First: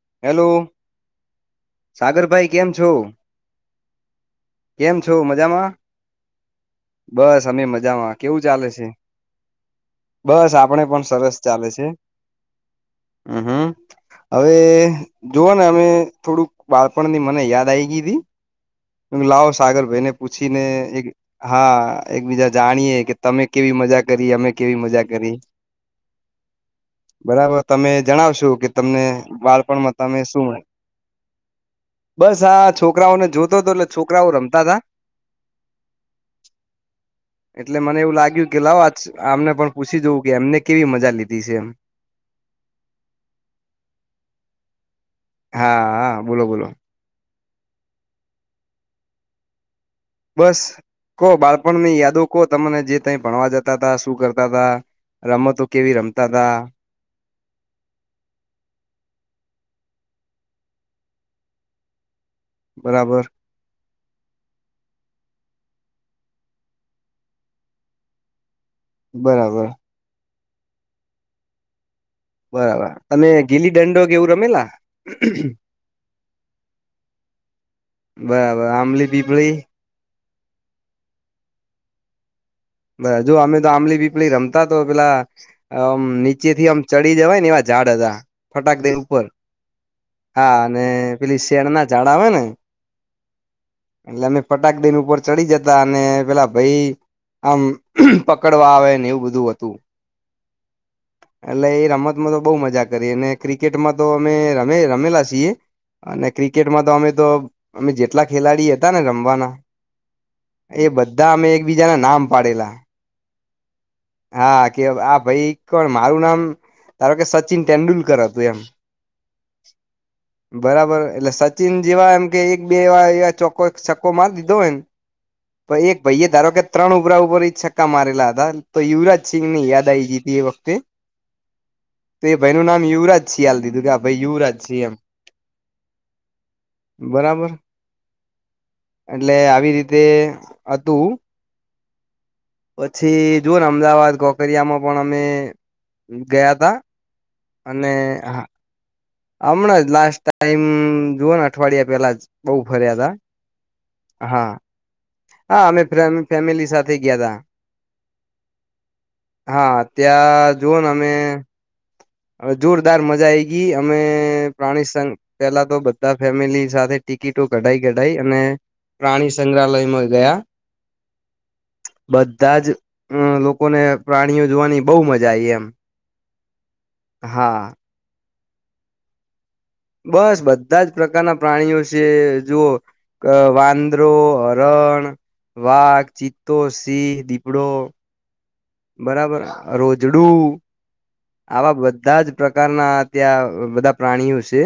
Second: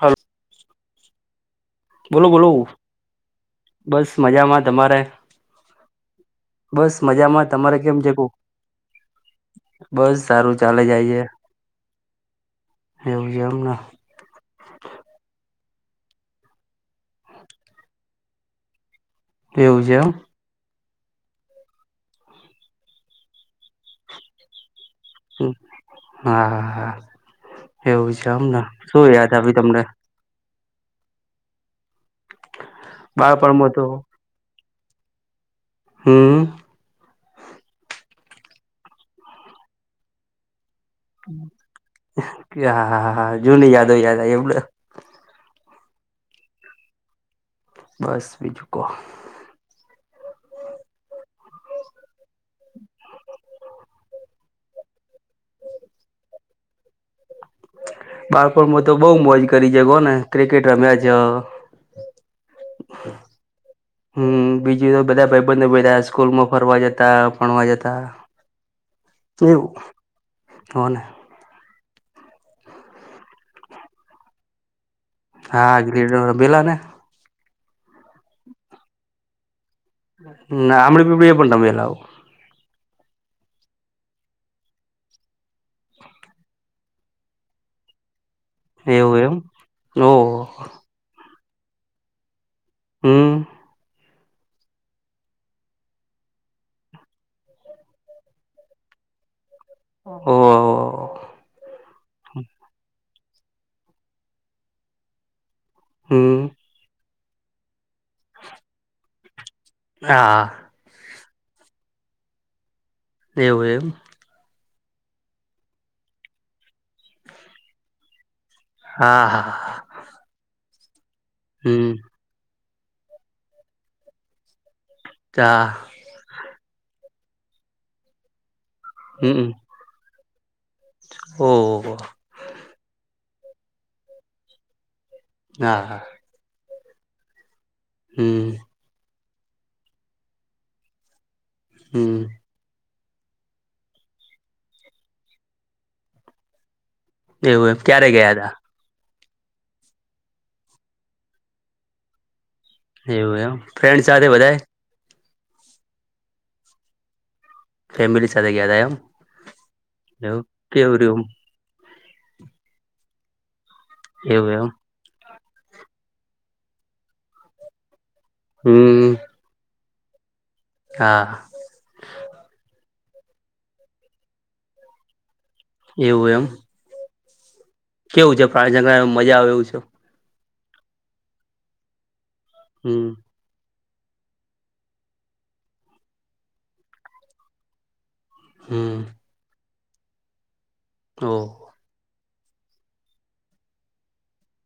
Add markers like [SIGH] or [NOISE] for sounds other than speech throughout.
Hello hello. બોલો બોલો સાગરભાઈ કેમ છો બસ મજામાં કેમ તમારે છો મજામાં. બસ મજામાં અમે તમારે કેમ છે મજામાં કો કેવું ચાલે છે. બસ સારું ચાલે આપડે પણ જાય સરસ ચાલે છે. છે એવું હમ છે હમ્મ એમને હવે જુઓ ને અમે થોડુંક બાળપણ ની મને યાદ આવી ગીવી લાવો એવું સાગર છે એમ ભાઈને પૂછીને એક હા એકબીજા જાણીએે કે તમે કેવી મજા કરી અમે કેવી મજા કરી હા હા હા બરાબર તમે એવું છે જણાવશો અમને કે તમને શું યાદ આવી બાળ તમને પણ તમે શું બસ આ છોકરાઓને જોતો હતો બાળપણમાં એટલે તો છોકરાઓ રમતા હતા. હમ એટલે મને એવું લાગ કેવું કેે લાવો આજ આમને પણ પૂછી જવું કે એમને કેવી મજા લીધી છે એમ હા હા હા જૂની યાદો યાદ આવી [UNINTELLIGIBLE] હા હા બોલો બોલો બસ બીજું કોહો. બસ કો બાળપણ ની યાદો કો તમને જે ત ભણવા જતા તા શું કરતા તા રમતો કેવી રમતા હતા. બાળપોણમાં તો બઉ મોજ કરી છે કો ને ક્રિકેટ રમ્યા જ બરાબર. હમ્મ બીજું બધા ભાઈબંધ બધા સ્કૂલમાં ફરવા જતા ભણવા જતા. બરાબર. હન બરાબર તમે ગીલી દંડો કે એવું રમેલા હા ગ બેેલા ને બરાબર આંબલી પીપળી ના આમડીી પીડી એ પણ તમેલાાવો બ જોુ અમે તો આંબલી પીપલી રમતા તો પેલામ નીચે થી આમ ચડી જવાય ને અવાજ ઝાડ હતા ફટાક દે એવું ઉપર એમ ઓહ હા અને પેલી શેરના ઝાડ આવે ને હમ એટલે અમે ફટાકડાન ઉપર ચડી જતા અને પેલા ભાઈ આમ પકડવા આવે ને એવું બધું હોતું ઓહ એટલે એ રમતમાં તો બહ મજા કરીને ક્રિકેટમાં તો અમે રમે રમેલા છીએ અને હમ્મ ક્રિકેટમાં તો અમે તો અમે જેટલા ખેલાડી હતા ને રમવાના હા બા અમે એકબીજા ના નામ પાડેલા એવું એમ હા કે આ ભાઈ કોણ મારું નામ ધારો કે સચિન તેંડુલકર હતું એમ હા હા બરાબર એટલે સચિન હમ્મ જેવા એમ કે એક બે એવા ચોકો છક્કો મારી દીધો હા હોયને એક ભાઈ એ ધારો કે ત્રણ ઉભરા ઉપર છક્કા મારેલા હતા તો યુવરાજ સિંઘ હમ્મ ની યાદ આવી ગઈ હતી એ વખતે ઓહ તો એ ભાઈ નું નામ યુવરાજ શિયાલ દીધું કે આ ભાઈ યુ રાજત છે એમ હા હા બરાબર હમ એટલે આવી રીતે હતું હમ પછી જોુ ને અમદાવાદ કોકરિયામાં પણ અમે ગયા તા એવું એમ અને ક્યારે ગયા તા હમણાં જ લાસ્ટ ટાઈમ જુઓ ને અઠવાડિયા પેલા જ બઉ ફર્યાદા એવું એમ ફ્રેન્ડ સાથે હા બધાએ હા અમે ફેમિલી સાથે ગયા ત ફેમિલી સાથે ગયા તા એમ હા એવું ત્યાં જુઓને કેવું અમે રહ્યું હવે જોરદાર મજા આ ગઈ અમે એવું એમ પ્રાણીસઘ પેલા તો બધા ફેમિલી સાથે ટિકિટો કઢાઈ કઢાય અને હમ્મ પ્રાણી સંગ્રહાલયમાં ગયા હા બધા જ અ લોકોને પ્રાણીઓ જોવાની બહુ મજા આ એમ એવું એમ હા કેવું છે પ્રાણીજંામાં મજા આવે એું છે બસ બધા જ પ્રકારના પ્રાણીઓ છે જુઓ હમ્મ વાંદ ચદ્રો હરણ વાઘ ચિત્તો સિંહ દીપડો હમ્મ બરાબર રોજડું આવા ઓહ બધા જ પ્રકારના ત્યાં બધા પ્રાણીઓ છે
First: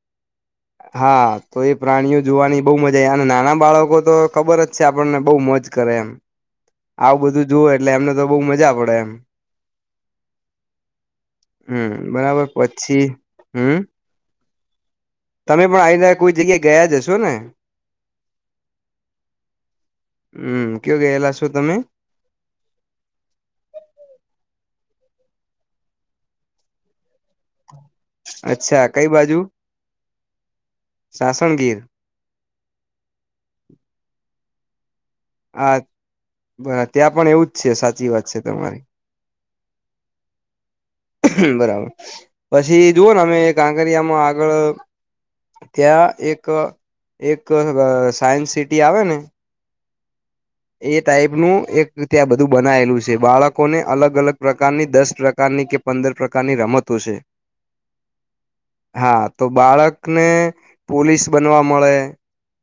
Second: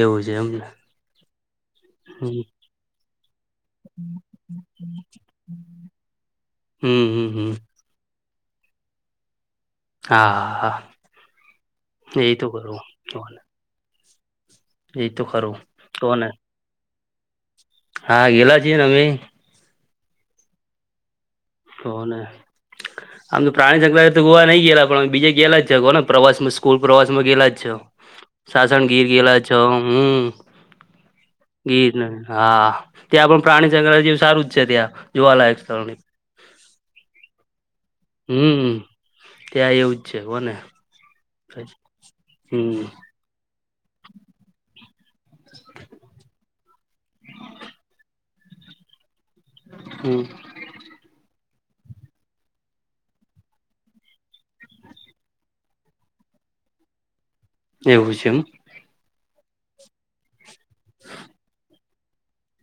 એવું છે એમને હા તો એ પ્રાણીઓ હમ્મ જોવાની બહુ મજા અને નાના બાળકો તો ખબર જ છે આપણને બહુ મજ કરે એમ હમ્મ આવું બધું હમ્મ જોુવું એટલે એમને તો બહુ મજા પડે એમ હા હા હમ એ બરાબર તો ખરું પછી તો ને, હમ એ તો ખરું તમે પણ તો આવીને ને કોઈ જગ્યા ગયા જ હશો ને હા ગેલા જ નમે હમ કયો ગયેલા. છો તમે તો ને આમ તો પ્રાણી [UNINTELLIGIBLE] તો ગોવા નહી. ગેલા પણ બીજા ગેલા જ [UNINTELLIGIBLE] ને [UNINTELLIGIBLE] માં ગેલા જ છો. અચ્છા સાસણ ગીર કઈ બાજુ ગયેલા છો હું. સાસણગીર ગીર હા ત્યાં પણ પ્રાણી સક્રાંતિ સારું જ છે, ત્યાં જોવાલાયક આ સ્થળ. [UNINTELLIGIBLE] ત્યાં પણ એવું જ છે, સાચી વાત છે, હમ તમારી. ત્યાં એવું જ છે કોને બરાબર હમ પછી જુવો ને અમે કાંકરિયામાં આગળ ત્યાં એક એક સાયન્સ સિટી આવે ને હમ્મ. એ ટાઈપનું એક ત્યાં બધું બનાયેલું છે, બાળકોને અલગ અલગ પ્રકારની દસ પ્રકારની ની કે પંદર પ્રકારની રમતો છે. એવું છે, એમ હા તો બાળકને પોલીસ બનવા મળે.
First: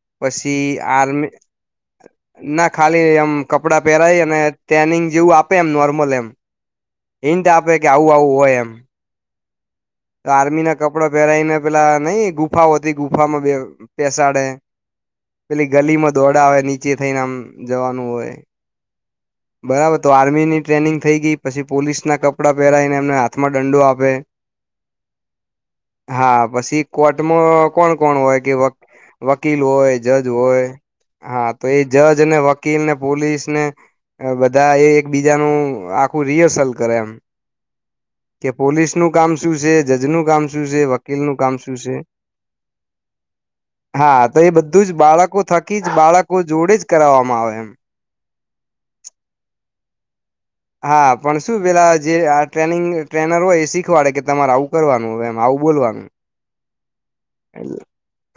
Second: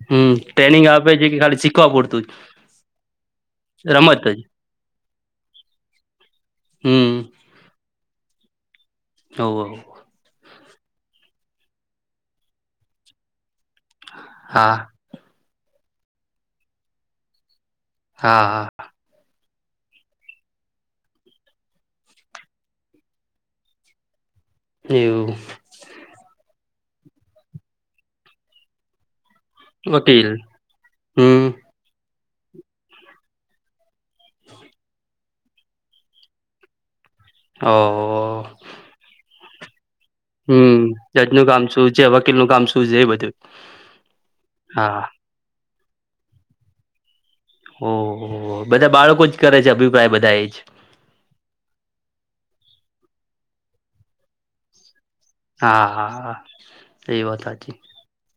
હમ્મ પછી ટ્રેનિંગ આપે છે, આર્મી કે [UNINTELLIGIBLE] શીખવા પૂડતું જ. ના ખાલી એમ કપડાં પહેરાય રમત અને જ ટેનિંગ જેવું આપે એમ નોર્મલ એમ. હમ હિન્ટ આપે કે આવું આવું હોય એમ. હોવ હોવ. તો આર્મી ના કપડા પહેરાઈને પેલા નઈ ગુફાઓ હતી ગુફામાં બે પેસાડે હા પેલી ગલી માં દોડાવે આવે નીચે થઈને આમ જવાનું હોય. હા હા બરાબર તો આર્મીની ટ્રેનિંગ થઈ ગઈ પછી પોલીસના કપડાં પહેરાઈને એમને હાથમાં દંડો આપે. એવું હા પછી કોટમાં કોણ કોણ હોય કે વ વકીલ હોય જજ વકીલ હોય હમ હા તો એ જજ ને વકીલ ને પોલીસ ને બધા એ એક બીજાનું આખું [UNINTELLIGIBLE] કરે એમ. ઓ કે પોલીસ નું કામ શું છે જજનું કામ શું હમ છે, વકીલનું જજનું કામ શું છે. વકીલનું કામ શું છે એ બધું હા તો એ બધું જ હા બાળકો થકી જ બાળકો જોડે જ કરાવવાનુ. ઓહ [UNINTELLIGIBLE] બધા બાળકો જ કરે છે, અભિપ્રાય બધા એ જ હા પણ શું પેલા જે આ ટ્રેનિંગ ટ્રેનર હોય એ શીખવાડે કે તમારે આવું કરવાનું. હોય એમ આવું બોલવાનું હા-હા-હા.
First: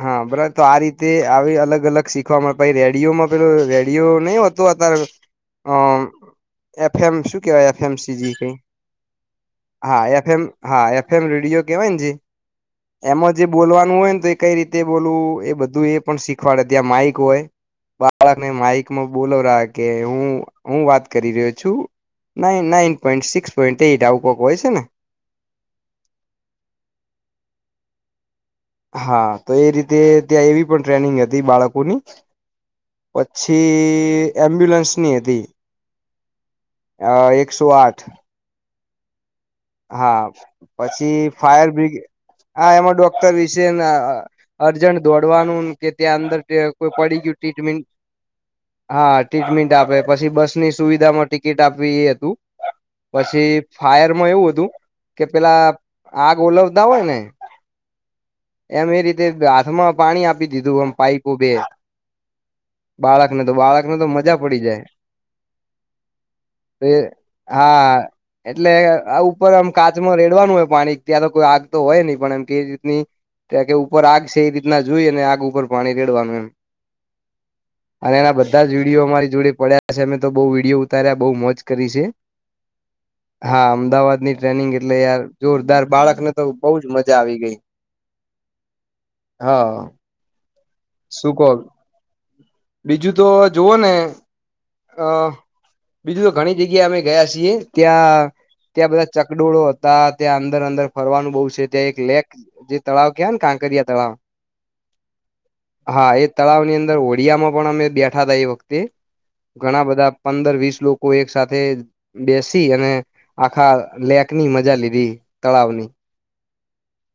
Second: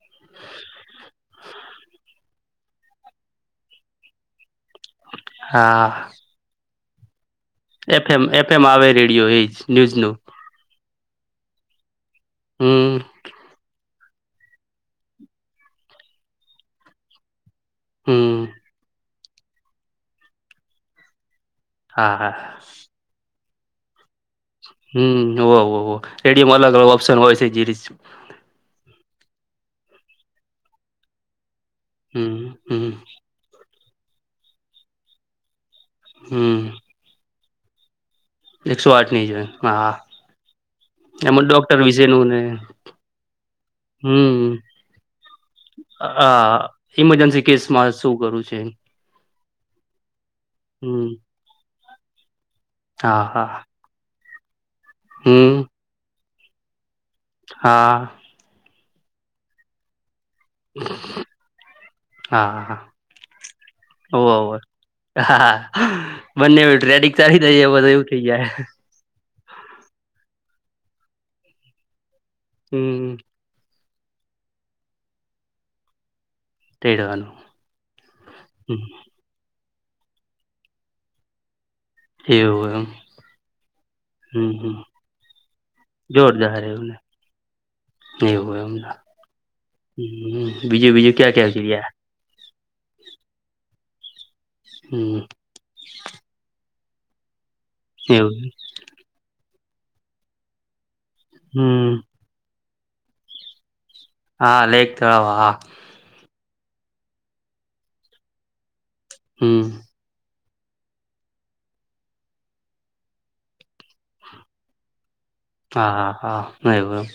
હા બરાબર તો આ રીતે આવી અલગ -અલગ શિક [UNINTELLIGIBLE] રેડિયોમાં પેલ રેડિયો નહિ હોતું અત્યારે અમ હા એફ એમ શું કેવાય એફ એમ સજી છે, એફ એમ આવે રેડિયો એજ હા ન્યૂઝનું એફમ હા એ ફેમ [UNINTELLIGIBLE] કેવાય જે હમ્મ. એમાં જે બોલવાનું હોય ને તો એ કઈ રીતે બોલવું એ બધું એ પણ શીખવાડે ત્યાં માઇક હોય. હમ બાળકને માઇકમાં બોલોવ [UNINTELLIGIBLE] કે હું હું વાત કરી રહ્યો. શુ હા હા nine nine point six point out. હમ [UNINTELLIGIBLE] રેડિયોમાં અલગ અલગ ઓપ્શન હોય છે, [UNINTELLIGIBLE] હા તો એ રીતે ત્યાં એવી પણ ટ્રેનિંગ હતી બાળકો ની હમ હમ પછી એમ્બ્યુલન્સ ની હતી. હમ્મ. અ એકસો આઠ એકસો આઠની જાય. હા પછી ફાયર ડોક્ટર બ્રિગેડ વિશેનું ને હા એમાં ડોક્ટર વિસે હમ અર્જન્ટ દોડવાનું કે ત્યાં અંદર હા કોઈ પડી ગયું ઈમરજન્સી ટ્રીટમેન્ટ કેસમાં શું કરું છે હા. ટ્રીટમેન્ટ આપે પછી બસની હમ સુવિધામાં ટિકિટ આપવી એ હતું હા પછી હા ફાયર એમાં એવું હતું કે હમ પેલા આગ ઓલવતા હોય ને હા એમ એ રીતે હાથમાં પાણી આપી દીધું એમ પાઈપો બે હા હા બાળકને તો બાળકને તો હોવે મજા હોવે. પડી જાય. હા બંને તો એ ટ્રેડિક સારી થઈ જાય બધુ એવું હા થઇ જાય. એટલે આ ઉપર આમ કાચમાં રેડવાનું હોય પાણી ત્યારે કોઈ આગ તો હોય નહી પણ એમ કેવી રીતની હમ ત્યાં કે ઉપર આગ છે એ રીતના જોઈને અને આગ ઉપર પાણી રેડવાનું એમ. તેડવાનું અને એના બધા જ વિડીયો અમારી જોડે પડ્યા. પાછ અમે તો બઉ વિડીયો ઉતાર્યા બહુ મોજ કરી છે એવું એમ હા અમદાવાદની હમ ટ્રેનિંગ હમ એટલે યાર જોરદાર બાળક ને તો જોરદાર બઉજ એવુંને મજા આવી ગઈ. એવું એમ હા બીજું બીજું શું ક્યાં કેવા કો છે ાર બીજું તો જુવો ને અ હમ બીજું તો ઘણી જગ્યા અમે ગયા છીએ ત્યાં એવું ત્યાં બધા ચકડોળો હતા ત્યાં અંદર અંદર ફરવાનું બઉુ છે ત્યાં હમ એક લેખ જે તળાવ કયા ને કાંકરિયા તળાવ હા લેખ તળવા તળાવ ની અંદર ઓડિયા માં પણ અમે બેઠા તા એ વખતે હમ ઘણા બધા પંદર વીસ લોકો એક સાથે બેસી અને આખા લેક ની મજા લીધી તળાવની હા હા હા એવું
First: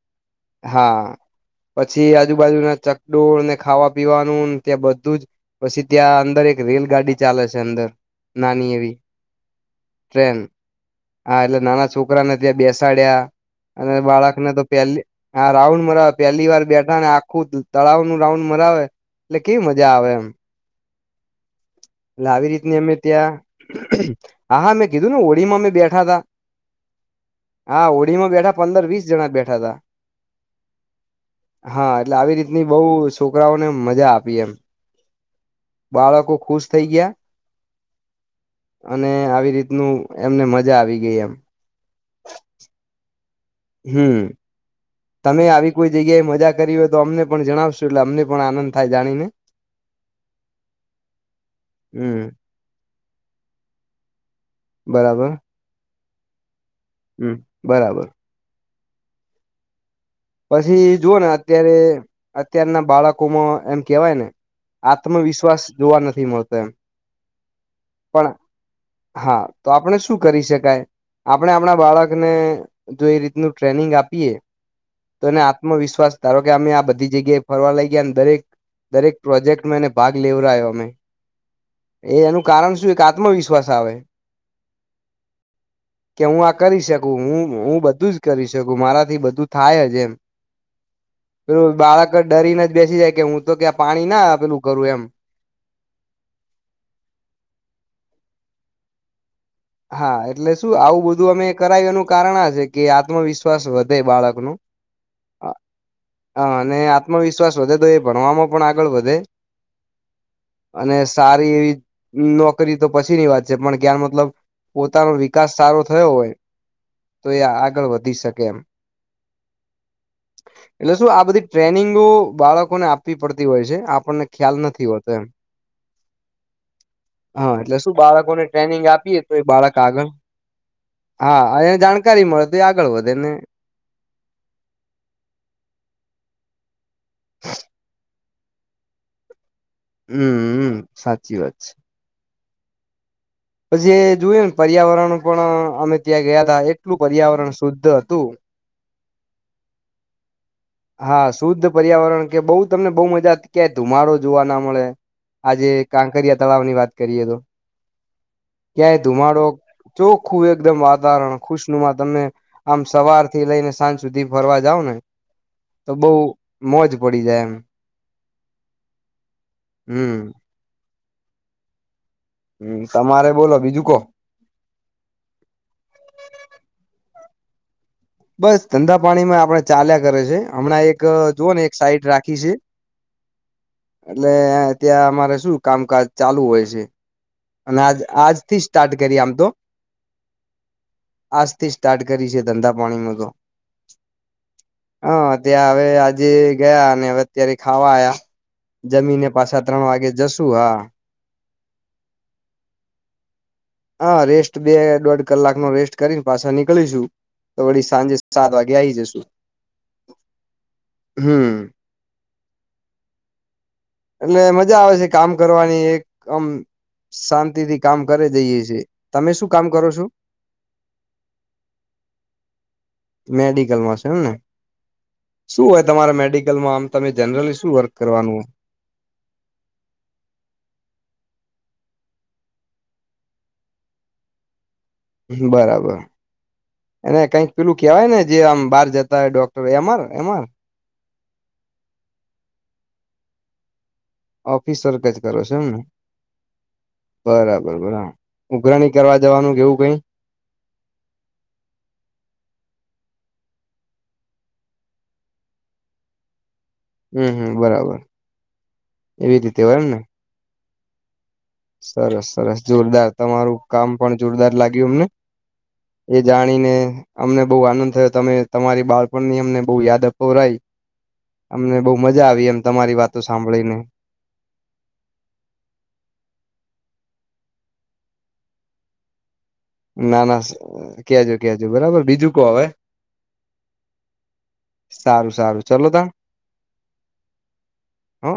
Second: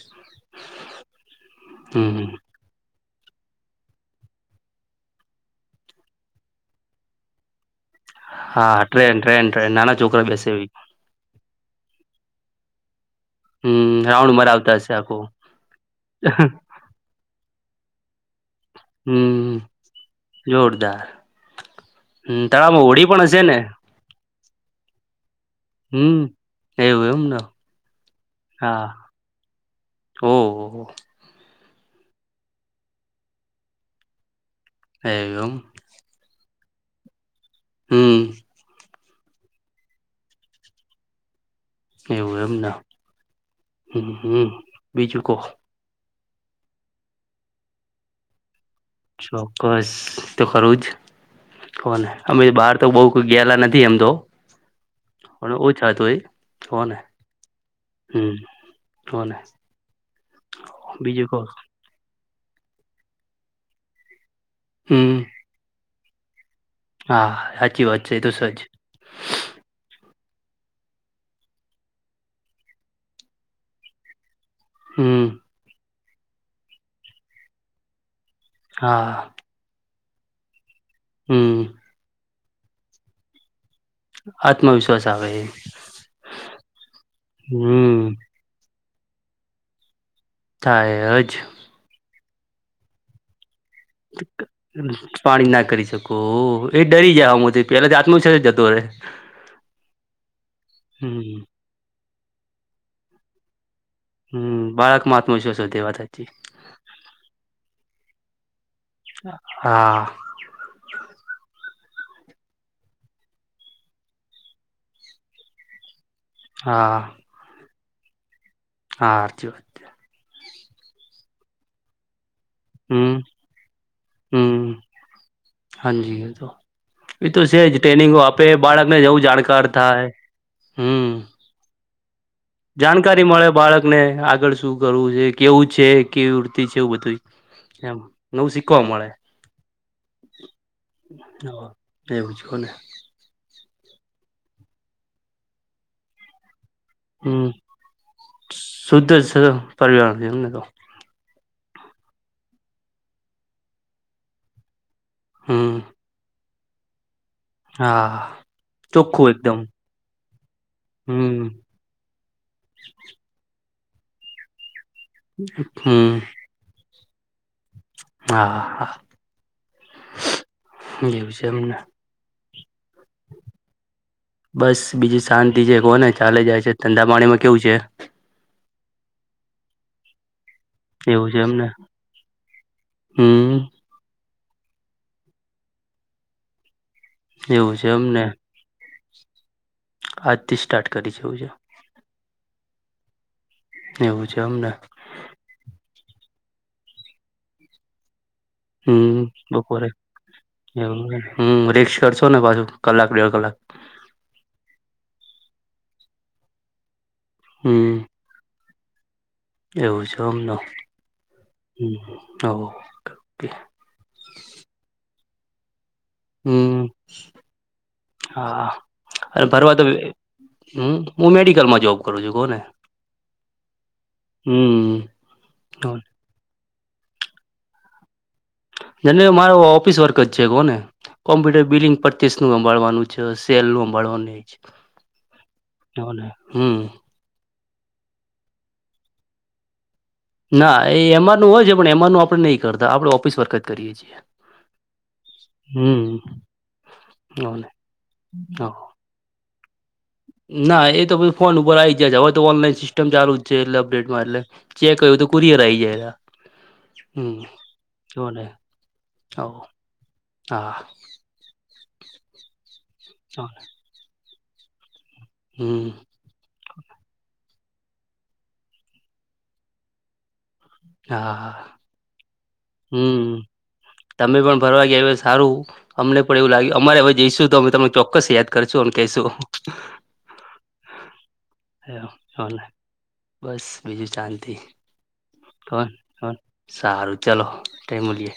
હા પછી એમ હમ આજુબાજુના ચ ડોળને ખાવા પીવાનુંને ત્યાં બધું જ પછી ત્યાં અંદર એક રેલગાડી ચાલે છે અંદર નાની હા એવી ટ્રેન ટ્રેન ટ્રે નાના છોકરા ટ્રેન બેસે એવી હા એટલે નાના છોકરાને ત્યાં બેસાડ્યા અને હમ રાઉન્ડ બાળકને તો મરાવતા પહે હશે આખું હ રાઉન્ડ મળરા પેલી વાર બેઠા ને આખું તળાવ નું રાઉન્ડ મરાવે એટલે હમ કેવી મજા આવે એમ જોરદાર એટલે હમ આવી રીતની તળાવમાં અમે હોડી પણ ત્યાં હશે ને હા હા મે રીમાં બેઠા હમ થા એવું એમને હા હોળીમાં બેઠા પંદર હા વીસ જણા બેઠા હતા ઓહ હા એટલે આવી રીતની બહુ છોકરાઓને મજા આપી એમ એમ બાળકો ખુશ થઈ ગયા હમ અને આવી રીતનું એમને મજા આવી ગઈ એમ એવું એમ ના હમ તમે આવી કોઈ જગ્યાએ મજા આવી મજા કરી હોય તો અમને પણ જણાવશો એટલે અમને પણ આનંદ થાય જાણીને ચોક્કસ તો ખરું જ કોને હમ અમે બાર તો બહ કોઈ ગેલા નથી એમ તો બરાબર ઓછ હતુંય હમ બરાબર કોને પછી જુઓ ને અત્યારે અત્યારના બાળકોમાં એમ કેવાય ને હમ આત્મવિશ્વાસ જોવા નથી મળતો હા સાચી વાત છે એ તો પણ સજ હા તો આપણે શું કરી શકાય આપણે આપણા બાળકને જો એ રીતનું ટ્રેનિંગ આપીએ હમ તોને આત્મવિશ્વાસ ધારો કે અમે આ બધી જગ્યાએ ફરવા લઈ ગયા અને દરેક દરેક હા પ્રોજેક્ટમાં એને ભાગ લેવ્યો અમે હમ એનું કારણ શું એક આત્મવિશ્વાસ આત્મવિશ્વાસ આવે કે હું આ કરી શકું હું હું હમ બધું જ કરી શકું મારા થી બધું થાયજ એમ થાય જ પેલું બાળક ડરીને જ બેસી જાય કે હું તો ક્યાં પાણી ના આપેલું પાણી ના કરી શકો એ ડરી જવામ પેલા જાત ન છે જ જતો રહેે હા એટલે શું આવું બધું હમ અમે કરાવ એનું કારણ છે કે આત્મવિશ્વાસ વધ બાળકનું આત્મવિ્વાસ હો તેવા હતા હ અને આત્મવિશ્વાસ વધે તો એ ભણવામાં પણ આગળ વધે. હા અને સારી નોકરી તો પછીની વાત છે પણ કાર મતલબ પોતાનો વિકાસ સારો થયો હોય હા તો એ આગળ વધી શકે એમ. હા, આરતી વાત છે. એટલે શું આ બધી ટ્રેનિંગો બાળકોને હમ આપવી પડતી હોય છે આપણને ખ્યાલ હમ નથી હોતો એ. હાજી એ તો એ તો હા છે એટલે જ શું ટ્રેનિંગો આપે બાળકોને ટ્રેનિંગ બાળકને આપીએ જવું જાણકાર બાળક થાય આગળ હમ હા જાણ જાણકારી મળે બાળકને આગળ શું કરવું છે, કેવું છે કેવીતિ છે. કેવું બધું એમ નવું શીખવા મળે. હમ સાચી વાત છે. એને પછી જોયું ને પર્યાવરણ પણ અમે ત્યાં ગયા તા એ કેટલું હમ પર્યાવરણ શુદ્ધ હતું શુદ્ધ છે પરવાર છેને તો હા શુદ્ધ પર્યાવરણ કે બહુ તમને બહુ મજાતી ક્યાય ધુમાડો જોવા ના મળે આજે હમ કાંકરિયા તળાવ ની વાત કરીએ તો. હા. ક્યાય ચોખ્ખું ધુમાડો એકદમ ચોખ્ખું એકદમ વાતાવરણ હમ ખુશનુમાં તમે આમ સવાર થી લઈને સાજ સુધી ફરવા જાવ ને તો બઉ હમ. મોજ પડી જાય એમ હા હા હા હમ. યુઝમને. હમ તમારે બોલો બીજું કો બસ બીજું શાંતિ છે કો ને ચાલે જાય છે ધડાા પાણીમાં કે્યવ છે. બસ ધંધા પાણી માં આપડે ચાલ્યા કરે છે. હમણાં એક એવું છે જોુવ ને એમને એક સાઈટ રાખી છે. હમ એટલે ત્યાં અમારે શું કામકાજ ચાલુ હોય છે, એવું અને છે આજ એમને આજ થી સ્ટાર્ટ ગરરીયામ તો આજથી સ્ટાર્ટ કરી છેવું છે. આજથી સ્ટાર્ટ ધંધા પાણીમાં તો, છે એવું છે અમને હ ત્યાં હવેજ આજે ગયા અત્યારે ખાવા આવયા હમ જમીને પાછા ત્રણ બપોરે વાગે જશુ હા. એવું હમ રી્ક્ષ કરશો ને પાછું કલાક દોઢ કલાક હા રેસ્ટ બે દોઢ કલાક નો રેસ્ટ કરીને પાછા નીકળીશું, તો વળી હમ સાંજે સાત વાગે ગ આવી જશું એવું છે અમનું. હમ ઓકે. એટલે મજા આવે છે કામ કરવાની એક આમ શાંતિ થી કામ કરી જઈએ છીએ હા તમે અને શું કામ ફરવા તો કરો છો હ હું મેડિકલમાં જોબ કરું છું કહ ને? મેડિકલમાં છે એમ ને શું હોય તમારે મેડિકલમાં આમ તમે જનરલી શું વર્ક કરવાનું જેને મારો ઓફિસ વર્ક જ છે, કો ને? કોમ્પ્યુટર બિલિંગ પરચેસ નું સાંભાવાનું છે સેલ નું સાંભાળવાનું છે. બરાબર. હમ અને કઈ પેલું કેવાય ને જે આમ બહાર જતા હોય ડોક્ટર એમાર એમાર એમઆરનું હોય છે પણ એમઆરનું આપણેહીં કરતા આપણે ઓફિસ વર્ક જ કરીએ છીએ ઓફિસર્ક જ કરો છો એમને હમ બરાબર બરા ઉઘરાણી કરવા જવાનું કેવું કઈ ના એ તોી ફોન ઉપર આવી જયા છે હવે તો ઓનલાઈન સિસ્ટમ ચાલુ જ છે એટલે અપડેટ માં એટલે ચેક કર્યું તો કુરિયર આ આવી જાય એ હમ હમ બરાબર ને હ એવી રીતે હોય એમ ને હા સરસ સરસ જોરદાર તમારું કામ પણ જોરદાર લાગ્યું અમને હમ એ જાણીને અમને બહુ આનંદ થયો તમે તમારી બાળપણની અમને બહુ યાદ આપ રઈ હા અમને બહુ મજા આવી એમ તમારી વાતો હમ સાંભળીને તમે પણ ફરવા ગયા સારું અમને પણ એવું લાગ્યું અમારે હવે જઈશું તો અમે તમને ચોક્કસ યા કરશું અને કહીશું ના ના ક્યાજો ક્યાજુ બરાબર બીજું કો હવે બસ બીજું શાિ સારું સારું કો ચલો તા કો સારું ચલો તે હ મૂલીે